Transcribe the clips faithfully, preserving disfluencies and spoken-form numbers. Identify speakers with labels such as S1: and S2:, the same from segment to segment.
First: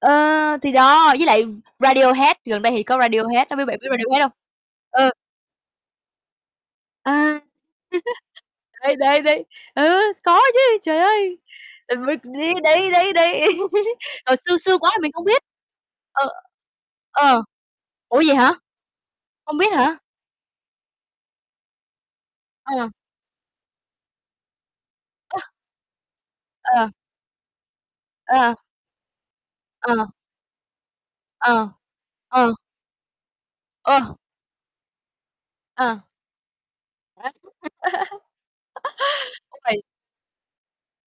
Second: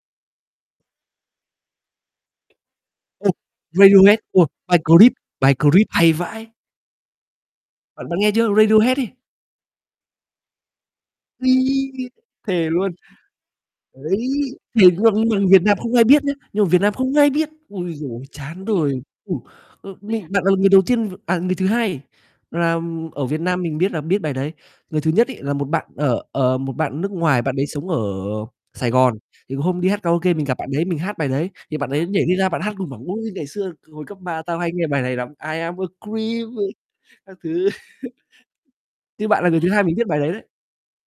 S1: Ờ, thì đó, với lại Radiohead, gần đây thì có
S2: Ô,
S1: Radiohead, chắc biết bạn biết
S2: Radiohead,
S1: Radiohead hông?
S2: ô, bài
S1: Ừ.
S2: "Creep," bài "Creep" hay vãi.
S1: Ờ,
S2: Bạn bạn nghe chưa?
S1: đấy,
S2: Radiohead ấy.
S1: đấy, đấy, ừ, có chứ, trời ơi.
S2: Uây,
S1: Tại vì, đi
S2: thề
S1: đấy,
S2: luôn.
S1: đấy, đấy,
S2: Đấy,
S1: ờ, xưa xưa
S2: thề
S1: quá mình
S2: luôn,
S1: không
S2: nhưng
S1: biết.
S2: mà Việt Nam không ai biết
S1: Ờ,
S2: nhá, nhưng mà Việt Nam không ai
S1: ờ.
S2: biết. Ôi giời
S1: Ủa,
S2: ơi,
S1: vậy hả?
S2: chán đời, ừ,
S1: Hông biết
S2: ơ,
S1: hả?
S2: bạn là người đầu tiên v à, người thứ hai là
S1: Ờ.
S2: ở Việt Nam mình biết là biết bài đấy. Người thứ nhất
S1: Ơ.
S2: ấy là một bạn, ờ, ờ, một
S1: À.
S2: bạn ở nước ngoài bạn đấy sống ở
S1: À.
S2: Sài Gòn, thì hôm đi hát
S1: Ờ.
S2: karaoke mình gặp bạn đấy mình hát bài đấy,
S1: Ờ,
S2: thì bạn ấy nhảy đi ra
S1: ờ.
S2: bạn hát cùng bảo "Ôi, ngày xưa từ hồi
S1: Ơ.
S2: cấp ba tao hay nghe bài này lắm, "I am a
S1: À.
S2: creep," ờ,
S1: [unintelligible]
S2: các thứ. Như bạn là
S1: Thú
S2: người thứ
S1: vị.
S2: hai mình biết bài đấy, đấy.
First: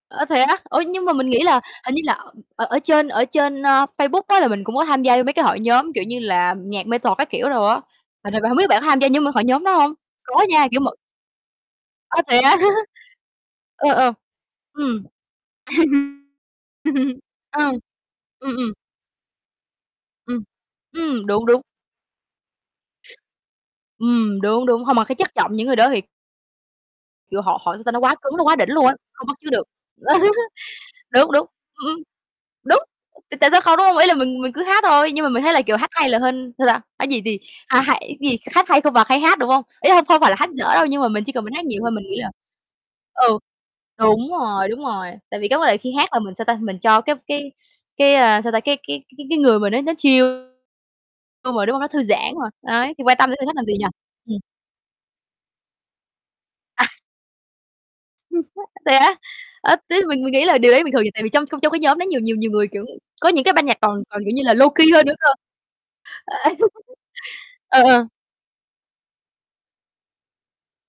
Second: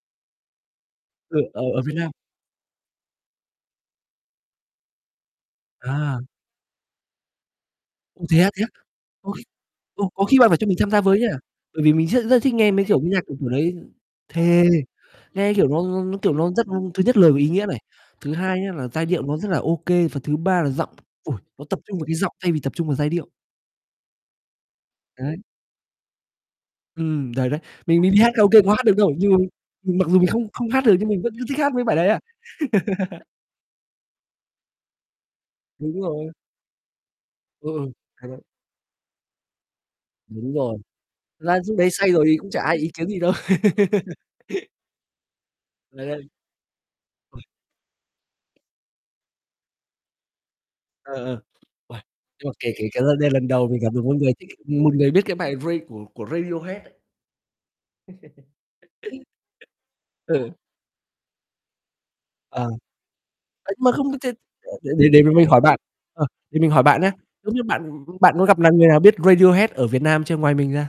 S1: Ơ, thế á, ủa, nhưng mà mình
S2: Ừ,
S1: nghĩ là
S2: ở ở Việt
S1: hình như
S2: Nam.
S1: là ở ở ở trên ở trên, a, Facebook á là mình cũng có tham gia vô mấy cái hội nhóm, kiểu
S2: À.
S1: như là, nhạc metal các kiểu đồ á,
S2: Ô,
S1: mình thì
S2: thế á,
S1: hông
S2: thế
S1: biết
S2: á?
S1: bạn có tham gia nhóm
S2: Ôi,
S1: hội nhóm đó hông?
S2: ô, có khi
S1: Có
S2: bạn phải
S1: nha,
S2: cho mình
S1: kiểu mà
S2: tham gia với nha, bởi vì mình
S1: Ơ,
S2: rất
S1: thế
S2: rất thích
S1: á.
S2: nghe mấy kiểu âm nhạc kiểu, kiểu đấy.
S1: Ờ, ờ,
S2: Thề,
S1: ừm.
S2: nghe kiểu nó nó nó, kiểu, nó rất thứ nhất lời có ý nghĩa
S1: Ừ,
S2: này, thứ
S1: ừm,
S2: hai nhá
S1: ừm.
S2: là giai điệu nó rất là ô kê, và thứ
S1: Ừm.
S2: ba là giọng,
S1: Ừm,
S2: ôi,
S1: đúng, đúng.
S2: nó tập trung vào cái giọng thay vì tập trung vào giai điệu.
S1: Ừm, đúng, đúng. Hông mà cái chất
S2: Đấy.
S1: giọng những người đó thì
S2: Ừm,
S1: Kiểu,
S2: đấy,
S1: họ
S2: đấy.
S1: họ sao nó
S2: Mình mình
S1: quá
S2: đi hát
S1: cứng, nó quá
S2: karaoke có
S1: đỉnh
S2: hát
S1: luôn á,
S2: được đâu,
S1: không bắt
S2: nhưng
S1: chước được.
S2: mình mặc dù mình không không hát được nhưng mình vẫn
S1: Đúng,
S2: cứ
S1: đúng,
S2: thích hát mấy
S1: ừm,
S2: bài
S1: ừm,
S2: đấy à.
S1: đúng, t tại sao không, đúng hông? Ý là mình mình cứ hát thôi, nhưng mà mình thấy là kiểu hát
S2: Đúng
S1: hay là
S2: rồi.
S1: hên, sao ta, ấy vậy thì,
S2: Ừ,
S1: à,
S2: ừ.
S1: hay
S2: Hay
S1: gì,
S2: đấy.
S1: hát hay không bằng hay hát, đúng hông? Ý là không phải là hát
S2: Đúng
S1: dở
S2: rồi,
S1: đâu nhưng mà mình chỉ cần mình
S2: ra
S1: hát
S2: lúc
S1: nhiều
S2: đấy
S1: thôi mình
S2: say
S1: nghĩ là
S2: rồi cũng chả ai ý kiến gì đâu.
S1: ừ, đúng rồi, đúng rồi, tại vì cái vấn đề khi
S2: Đấy,
S1: hát là
S2: đấy.
S1: mình, sao ta, mình cho cái
S2: Uầy.
S1: cái s cái, a, sao ta, cái cái cái cái người mình á nó chill mà,
S2: Ờ, ờ,
S1: đúng rồi, đúng hông? Nó
S2: uầy,
S1: thư giãn
S2: nhưng
S1: mà,
S2: mà kể
S1: đấy,
S2: kể
S1: thì
S2: ra
S1: quan tâm
S2: đây
S1: đến người
S2: lần
S1: khác làm
S2: đầu
S1: gì
S2: mình
S1: nhỉ?
S2: gặp được một người
S1: Ừm.
S2: thích một người biết cái bài Ra của của Radiohead
S1: À.
S2: đấy.
S1: [unintelligible] Thế á, ơ, thế thì mình mình nghĩ
S2: Ừ.
S1: là điều đấy bình thường tại vì trong trong cái nhóm đó nhiều nhiều nhiều
S2: Ờ.
S1: người, kiểu, có những cái ban
S2: Ơ,
S1: nhạc
S2: mà
S1: còn
S2: không
S1: còn kiểu
S2: thể
S1: như là low key hơn
S2: để
S1: nữa
S2: để
S1: cơ.
S2: mình hỏi bạn ờ,
S1: Ờ,
S2: để mình hỏi bạn nhá, giống như
S1: ờ,
S2: bạn
S1: ờ.
S2: bạn có gặp lại người nào biết Radiohead ở Việt Nam chưa ngoài mình ra?